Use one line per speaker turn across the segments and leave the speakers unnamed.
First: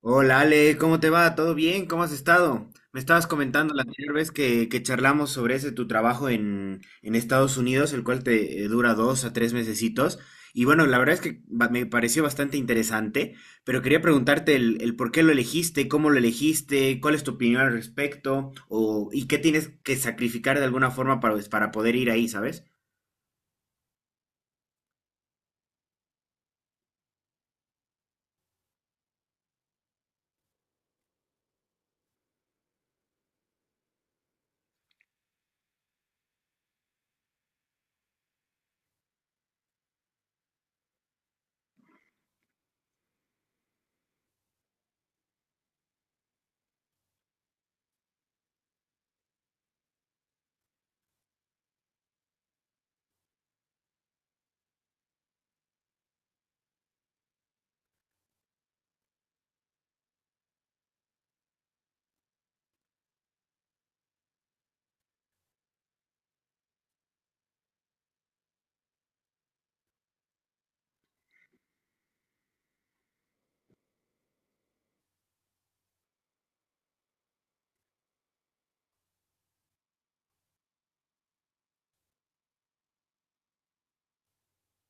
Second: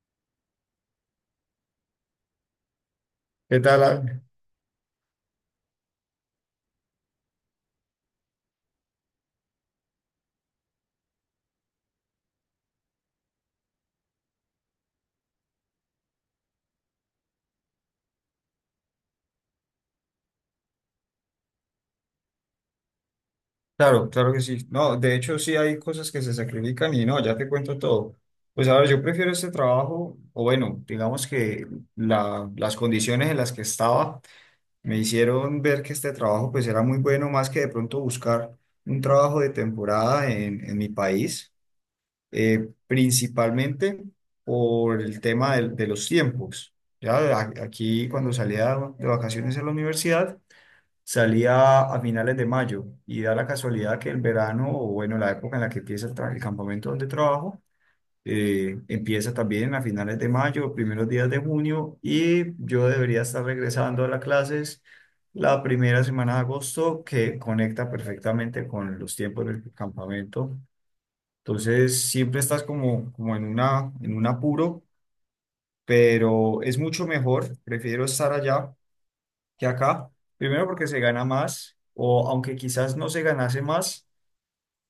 Hola Ale, ¿cómo te va? ¿Todo bien? ¿Cómo has estado? Me estabas
¿Qué
comentando la
tal,
anterior
Al?
vez que charlamos sobre ese tu trabajo en Estados Unidos, el cual te dura dos a tres mesecitos. Y bueno, la verdad es que me pareció bastante interesante, pero quería preguntarte el por qué lo elegiste, cómo lo elegiste, cuál es tu opinión al respecto, o, y qué tienes que sacrificar de alguna forma para, pues, para poder ir ahí, ¿sabes?
Claro, claro que sí. No, de hecho sí hay cosas que se sacrifican y no, ya te cuento todo. Pues a ver, yo prefiero este trabajo, o bueno, digamos que las condiciones en las que estaba me hicieron ver que este trabajo pues era muy bueno, más que de pronto buscar un trabajo de temporada en mi país, principalmente por el tema de los tiempos. Ya aquí cuando salía de vacaciones en la universidad, salía a finales de mayo y da la casualidad que el verano, o bueno, la época en la que empieza el, el campamento donde trabajo, empieza también a finales de mayo, primeros días de junio, y yo debería estar regresando a las clases la primera semana de agosto, que conecta perfectamente con los tiempos del campamento. Entonces, siempre estás como, como en una, en un apuro, pero es mucho mejor, prefiero estar allá que acá. Primero porque se gana más, o aunque quizás no se ganase más,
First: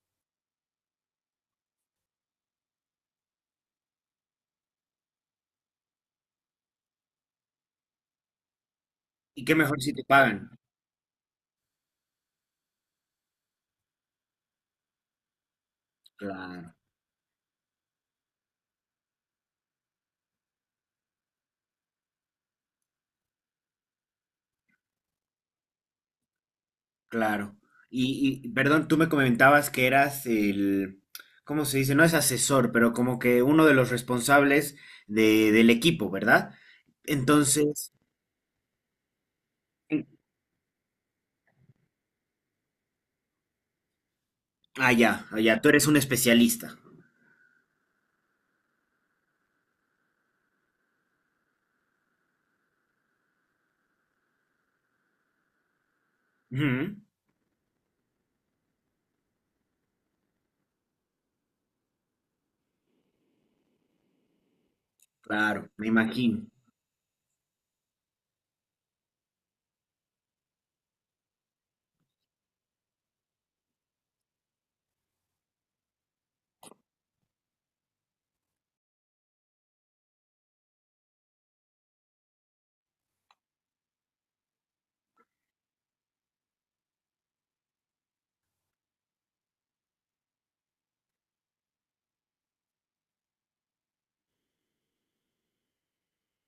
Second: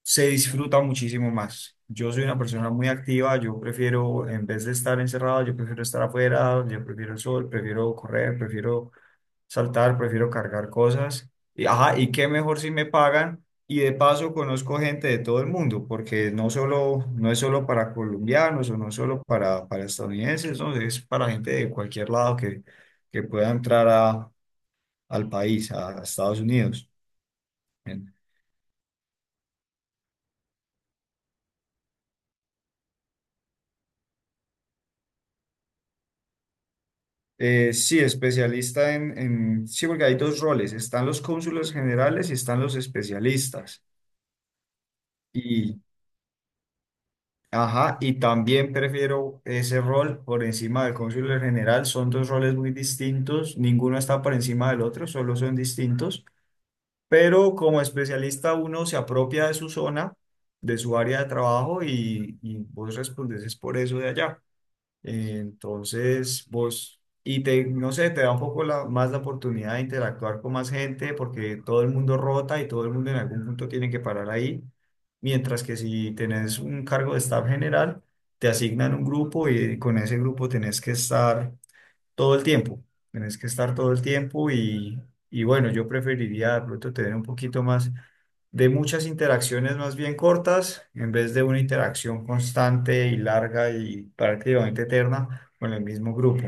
se disfruta muchísimo más. Yo soy una persona muy activa, yo prefiero, en vez de estar encerrado, yo prefiero estar afuera, yo prefiero el sol, prefiero correr, prefiero
Y qué mejor si
saltar,
te
prefiero
pagan.
cargar cosas. Y, ajá, y qué mejor si me pagan. Y de paso conozco gente de todo el mundo, porque no
Claro.
solo, no es solo para colombianos o no es solo para estadounidenses, ¿no? Es para gente de cualquier lado que pueda entrar a, al país, a Estados Unidos.
Claro.
Bien.
Y, perdón, tú me comentabas que eras el, ¿cómo se dice? No es asesor, pero como que uno de los responsables del equipo, ¿verdad? Entonces,
Sí, especialista en, sí, porque hay dos roles, están los cónsules generales y están los especialistas.
allá, tú
Y,
eres un especialista.
ajá, y también prefiero ese rol por encima del cónsul general, son dos roles muy distintos, ninguno está por encima del otro, solo son distintos,
Ujú.
pero como especialista uno se apropia de su zona, de su área de trabajo y vos respondes es por eso de allá.
Claro, me imagino.
Entonces, vos, y te, no sé, te da un poco más la oportunidad de interactuar con más gente porque todo el mundo rota y todo el mundo en algún punto tiene que parar ahí. Mientras que si tenés un cargo de staff general, te asignan un grupo y con ese grupo tenés que estar todo el tiempo. Tenés que estar todo el tiempo y bueno, yo preferiría de pronto tener un poquito más de muchas interacciones más bien cortas, en vez de una interacción constante y larga y prácticamente eterna con el mismo grupo.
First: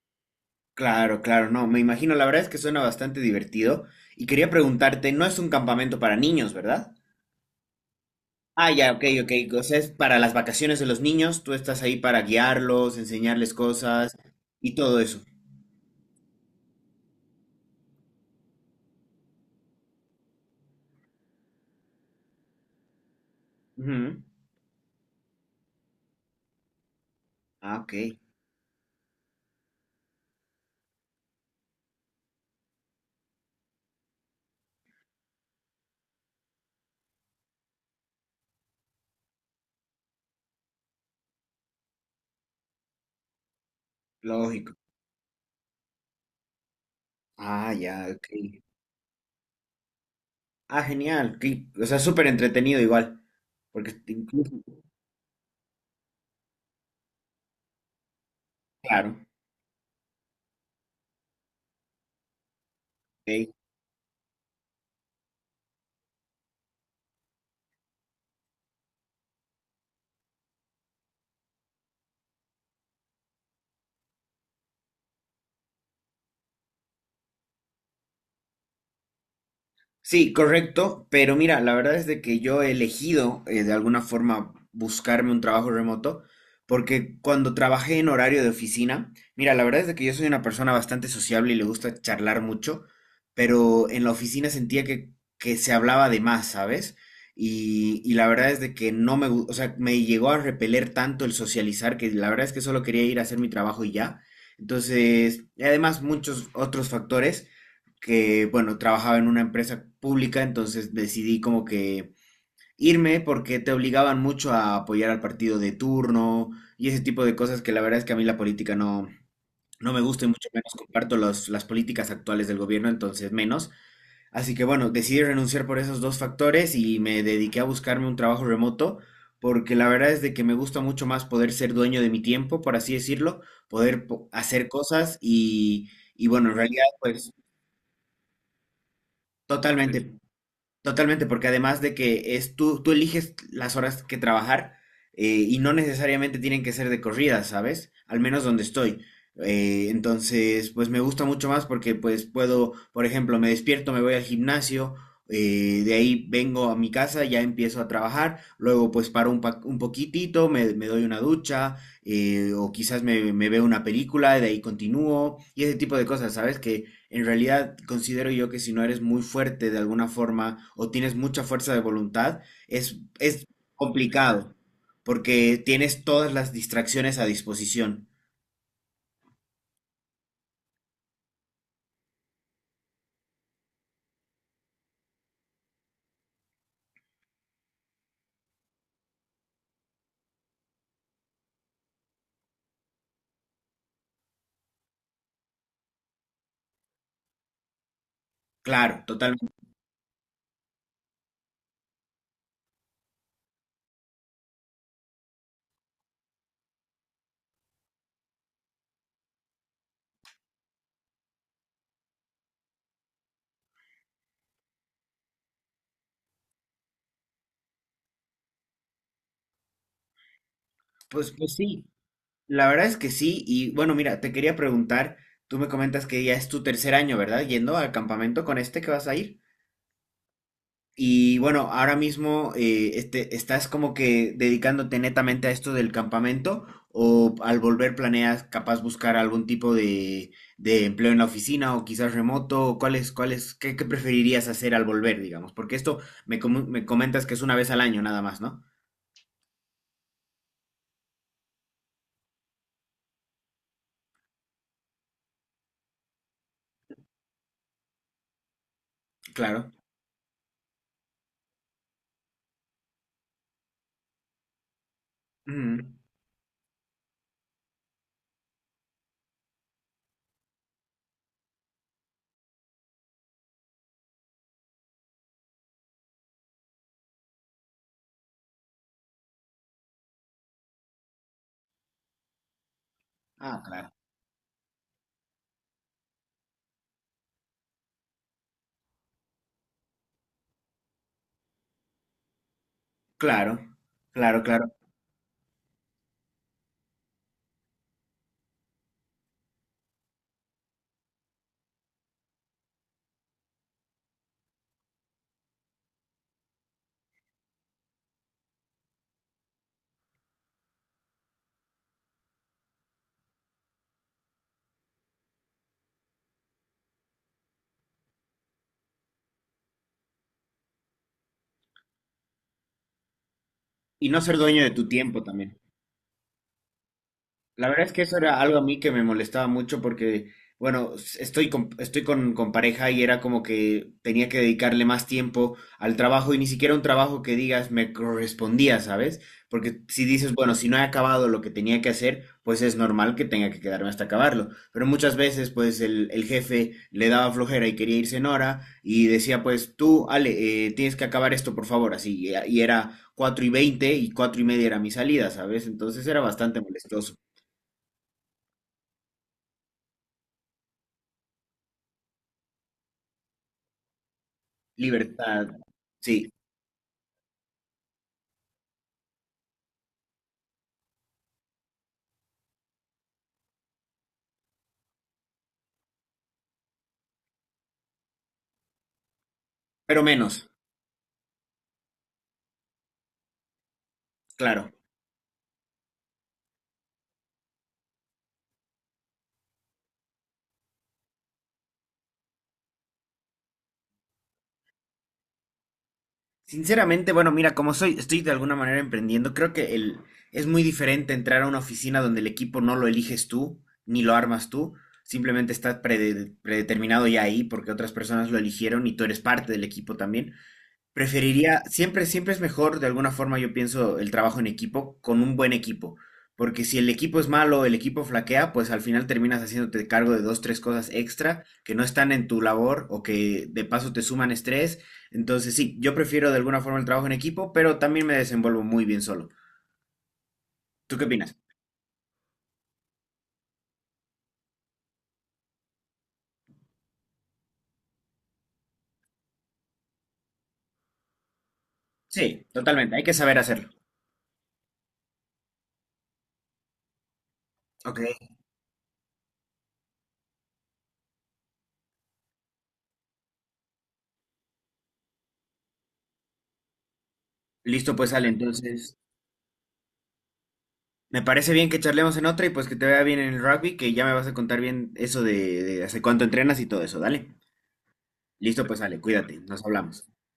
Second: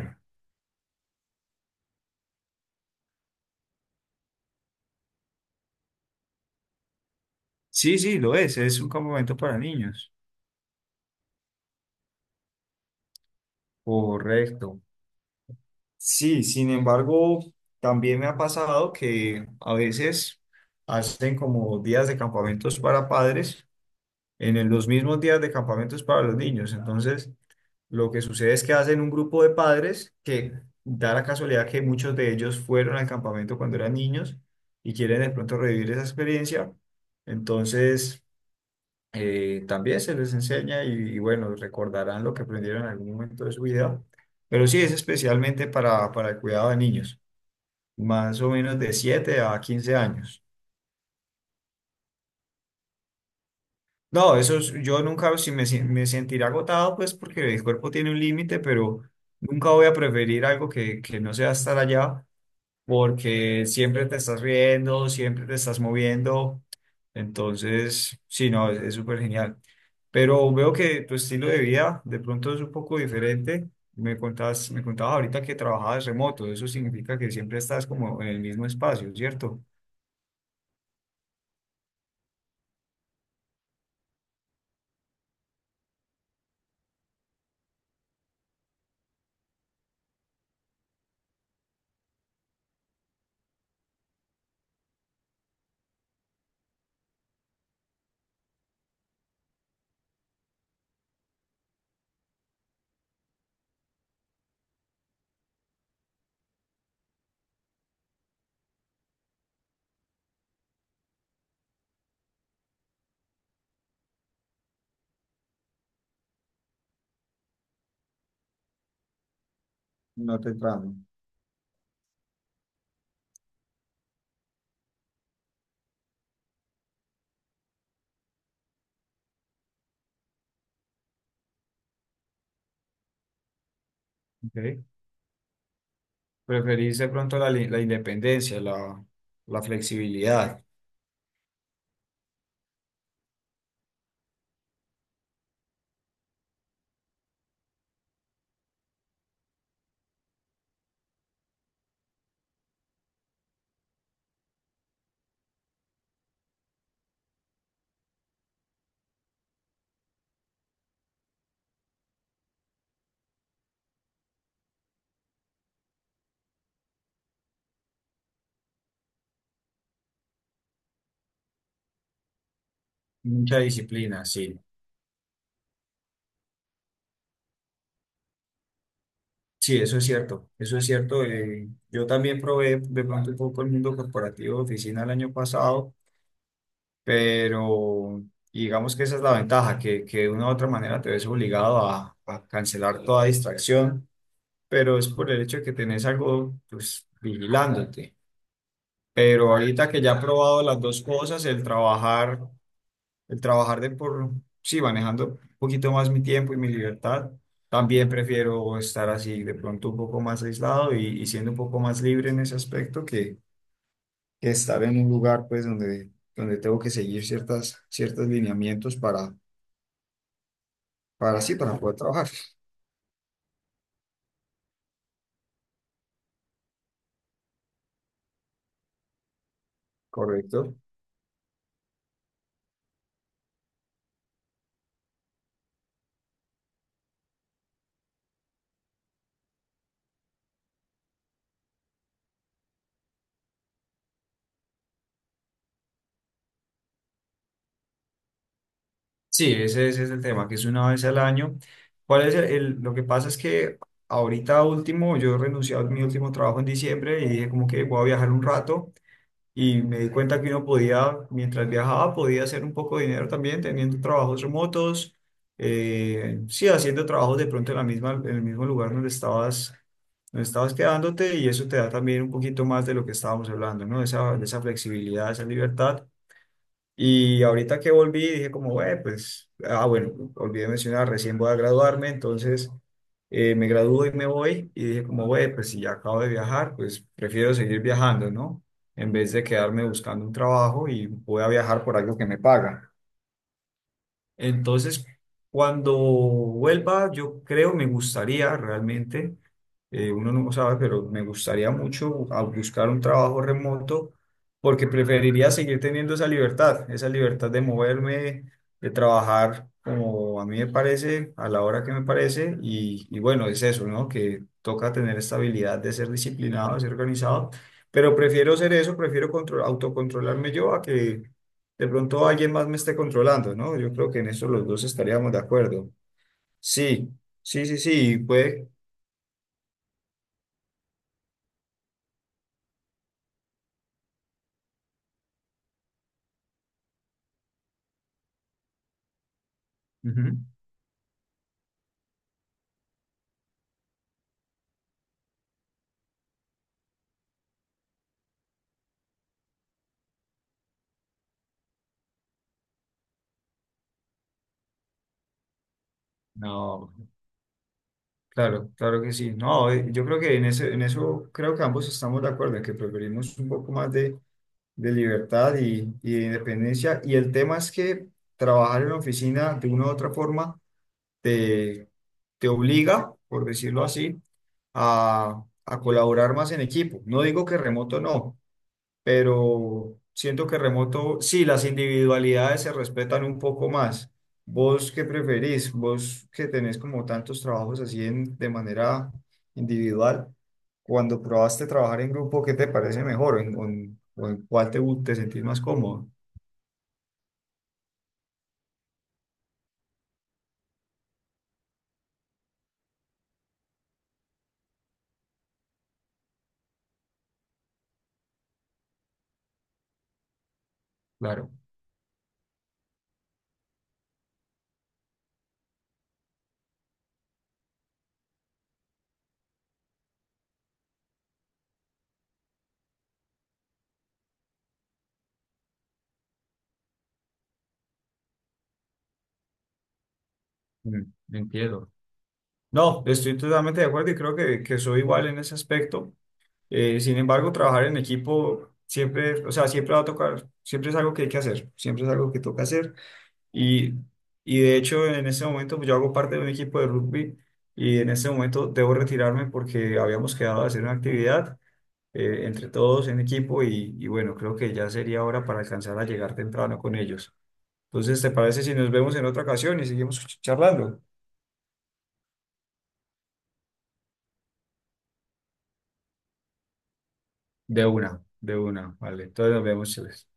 Claro, claro, no, me imagino. La verdad es que suena bastante divertido. Y quería preguntarte, no es un campamento para niños, ¿verdad?
Sí, sí, lo
Ah,
es un
ya, ok, ok.
campamento para
O sea, es
niños.
para las vacaciones de los niños, tú estás ahí para guiarlos, enseñarles cosas y
Correcto.
todo eso.
Sí, sin embargo, también me ha pasado que a veces hacen como días de campamentos para padres
Ujú.
en los mismos días de campamentos para los niños. Entonces,
Ah, ok.
lo que sucede es que hacen un grupo de padres que da la casualidad que muchos de ellos fueron al campamento cuando eran niños y quieren de pronto revivir esa experiencia. Entonces, también se les enseña y bueno, recordarán lo que aprendieron en algún momento de su vida. Pero
Lógico.
sí es especialmente para el cuidado de niños,
Ah, ya, ok.
más o menos de 7 a 15 años.
Ah, genial. Ok. O sea, súper entretenido igual. Porque
No,
incluso,
eso es- yo nunca si me, me sentiré agotado, pues porque el cuerpo tiene un límite, pero
claro.
nunca voy a preferir algo que no sea estar allá
Ok.
porque siempre te estás riendo, siempre te estás moviendo. Entonces, sí, no, es súper genial. Pero veo que tu estilo de vida de pronto es un poco diferente. Me contabas ahorita que trabajabas remoto. Eso significa que siempre estás como en el mismo espacio, ¿cierto?
Sí, correcto, pero mira, la verdad es de que yo he elegido de alguna forma buscarme un trabajo remoto, porque cuando trabajé en horario de oficina, mira, la verdad es de que yo soy una persona bastante sociable y le gusta charlar mucho, pero en la oficina sentía que se hablaba de más, ¿sabes? Y la verdad es de que no o sea, me llegó a repeler tanto el socializar que la verdad es que solo quería ir a hacer mi trabajo y ya. Entonces, y además muchos otros factores que, bueno, trabajaba en una empresa pública, entonces decidí como que irme porque te obligaban mucho a apoyar al partido de turno y ese tipo de cosas que la verdad es que a mí la política no me gusta y
No
mucho
te
menos
tramo.
comparto las políticas actuales del gobierno, entonces menos. Así que bueno, decidí renunciar por esos dos factores y me dediqué a buscarme un trabajo remoto porque la verdad es de que me gusta mucho más poder ser dueño de mi tiempo, por así decirlo, poder hacer
Ok.
cosas y bueno, en realidad
Preferís de
pues
pronto la, la independencia, la
totalmente.
flexibilidad,
Totalmente, porque además de que es tú eliges las horas que trabajar y no necesariamente tienen que ser de corrida, ¿sabes? Al menos donde estoy. Entonces, pues me gusta mucho más porque pues puedo, por ejemplo, me despierto, me voy al gimnasio, de ahí vengo a mi casa, ya empiezo a trabajar, luego pues paro un poquitito, me doy una ducha o quizás me veo una película, de ahí continúo y ese tipo de cosas, ¿sabes? Que en realidad, considero yo que si no eres muy fuerte de alguna forma o tienes mucha fuerza de voluntad, es
mucha disciplina,
complicado
sí.
porque tienes todas las distracciones a disposición.
Sí, eso es cierto, eso es cierto. Yo también probé de pronto un poco el mundo corporativo de oficina el año pasado, pero digamos que esa es la ventaja, que de una u otra manera te ves obligado a cancelar toda distracción, pero es por el hecho de que tenés algo pues vigilándote.
Claro, totalmente.
Pero ahorita que ya he probado las dos cosas, el trabajar de por, sí, manejando un poquito más mi tiempo y mi libertad. También prefiero estar así de pronto un poco más aislado y siendo un poco más libre en ese aspecto que estar en un lugar pues donde, donde tengo que seguir ciertas, ciertos lineamientos
Pues,
para
pues
sí, para
sí,
poder trabajar.
la verdad es que sí. Y bueno, mira, te quería preguntar, tú me comentas que ya es tu tercer año, ¿verdad? Yendo al campamento con este que vas a ir.
Correcto.
Y bueno, ahora mismo ¿estás como que dedicándote netamente a esto del campamento o al volver planeas capaz buscar algún tipo de empleo en la oficina o quizás remoto? O ¿cuál es, qué, qué preferirías hacer al volver, digamos? Porque esto me comentas que es una vez al año nada más, ¿no?
Sí, ese es el tema, que es una vez al año. ¿Cuál es el, lo que pasa es que ahorita último, yo renuncié a mi último trabajo en diciembre y dije como que voy a viajar un rato.
Claro.
Y me di cuenta que uno podía, mientras viajaba, podía hacer un poco de dinero también teniendo trabajos remotos,
Mm.
sí, haciendo trabajos de pronto en la misma, en el mismo lugar donde estabas quedándote y eso te da también un poquito más de lo que estábamos hablando, ¿no? Esa, de esa flexibilidad, esa libertad. Y ahorita que volví, dije como: "Güey, pues, ah, bueno, olvidé mencionar, recién voy a graduarme, entonces
Ah,
me
claro.
gradúo y me voy". Y dije como: "Güey, pues si ya acabo de viajar, pues prefiero seguir viajando, ¿no? En vez de quedarme buscando un trabajo, y voy a viajar por algo que me paga".
Claro, claro, claro.
Entonces, cuando vuelva, yo creo, me gustaría realmente, uno no sabe, pero me gustaría mucho a buscar un trabajo remoto porque preferiría seguir teniendo esa libertad de moverme, de trabajar como a mí me parece, a la hora que me parece. Y bueno, es eso, ¿no? Que toca tener esta habilidad de ser disciplinado, de ser organizado, pero prefiero ser eso, prefiero control, autocontrolarme yo a que de pronto alguien más me esté controlando, ¿no? Yo
Y
creo que
no
en
ser
eso
dueño
los
de
dos
tu tiempo
estaríamos de
también.
acuerdo. Sí, sí,
La
sí,
verdad es que eso
sí,
era algo a
puede.
mí que me molestaba mucho porque, bueno, estoy con pareja y era como que tenía que dedicarle más tiempo al trabajo y ni siquiera un trabajo que digas me correspondía, ¿sabes? Porque si dices,
Ujú.
bueno, si no he acabado lo que tenía que hacer, pues es normal que tenga que quedarme hasta acabarlo. Pero muchas veces, pues el jefe le daba flojera y quería irse en hora y decía, pues tú, Ale, tienes que acabar esto, por favor, así. Y era 4 y 20 y 4 y media era mi salida, ¿sabes? Entonces era bastante
No,
molestoso.
claro, claro que sí. No, yo creo que en ese, en eso creo que ambos estamos de acuerdo, en que preferimos un poco más de
Libertad,
libertad y de
sí,
independencia. Y el tema es que trabajar en la oficina de una u otra forma te, te obliga, por decirlo así, a colaborar más en equipo. No digo que remoto no, pero
pero menos,
siento que remoto, sí, las individualidades se respetan un poco más.
claro.
¿Vos qué preferís? ¿Vos que tenés como tantos trabajos así de manera individual? Cuando probaste trabajar en grupo, ¿qué te parece mejor? ¿En, o o en cuál te, te sentís más cómodo?
Sinceramente, bueno, mira, como soy, estoy de alguna manera emprendiendo, creo que el, es muy diferente entrar a una oficina donde el equipo no lo eliges tú, ni lo armas tú, simplemente está predeterminado ya ahí porque otras personas lo eligieron y tú eres parte del equipo también.
Claro,
Preferiría, siempre es mejor, de alguna forma yo pienso, el trabajo en equipo con un buen equipo, porque si el equipo es malo, el equipo flaquea, pues al final terminas haciéndote cargo de dos, tres cosas extra que no están en tu labor o que de paso te suman estrés. Entonces sí, yo prefiero de alguna forma el trabajo en equipo, pero también me desenvuelvo muy bien solo. ¿Tú
mm,
qué opinas?
entiendo. No, estoy totalmente de acuerdo y creo que soy igual en ese aspecto. Sin embargo, trabajar en equipo siempre, o sea, siempre va a tocar, siempre es algo que hay que hacer, siempre es algo que
Sí,
toca hacer.
totalmente, hay que saber hacerlo.
Y, y de hecho, en ese momento pues, yo hago parte de un equipo de rugby y
Ok,
en ese momento debo retirarme porque habíamos quedado de hacer una actividad entre todos en equipo y bueno, creo que ya sería hora para alcanzar a llegar temprano con ellos.
listo, pues
Entonces,
Ale,
¿te parece si nos
entonces
vemos en otra ocasión y seguimos charlando?
me parece bien que charlemos en otra y pues que te vea bien en el rugby, que ya me vas a contar bien eso de hace cuánto entrenas y todo eso, dale.
De
Listo, pues
una,
Ale,
vale.
cuídate,
Entonces
nos
nos vemos,
hablamos.
Chiles.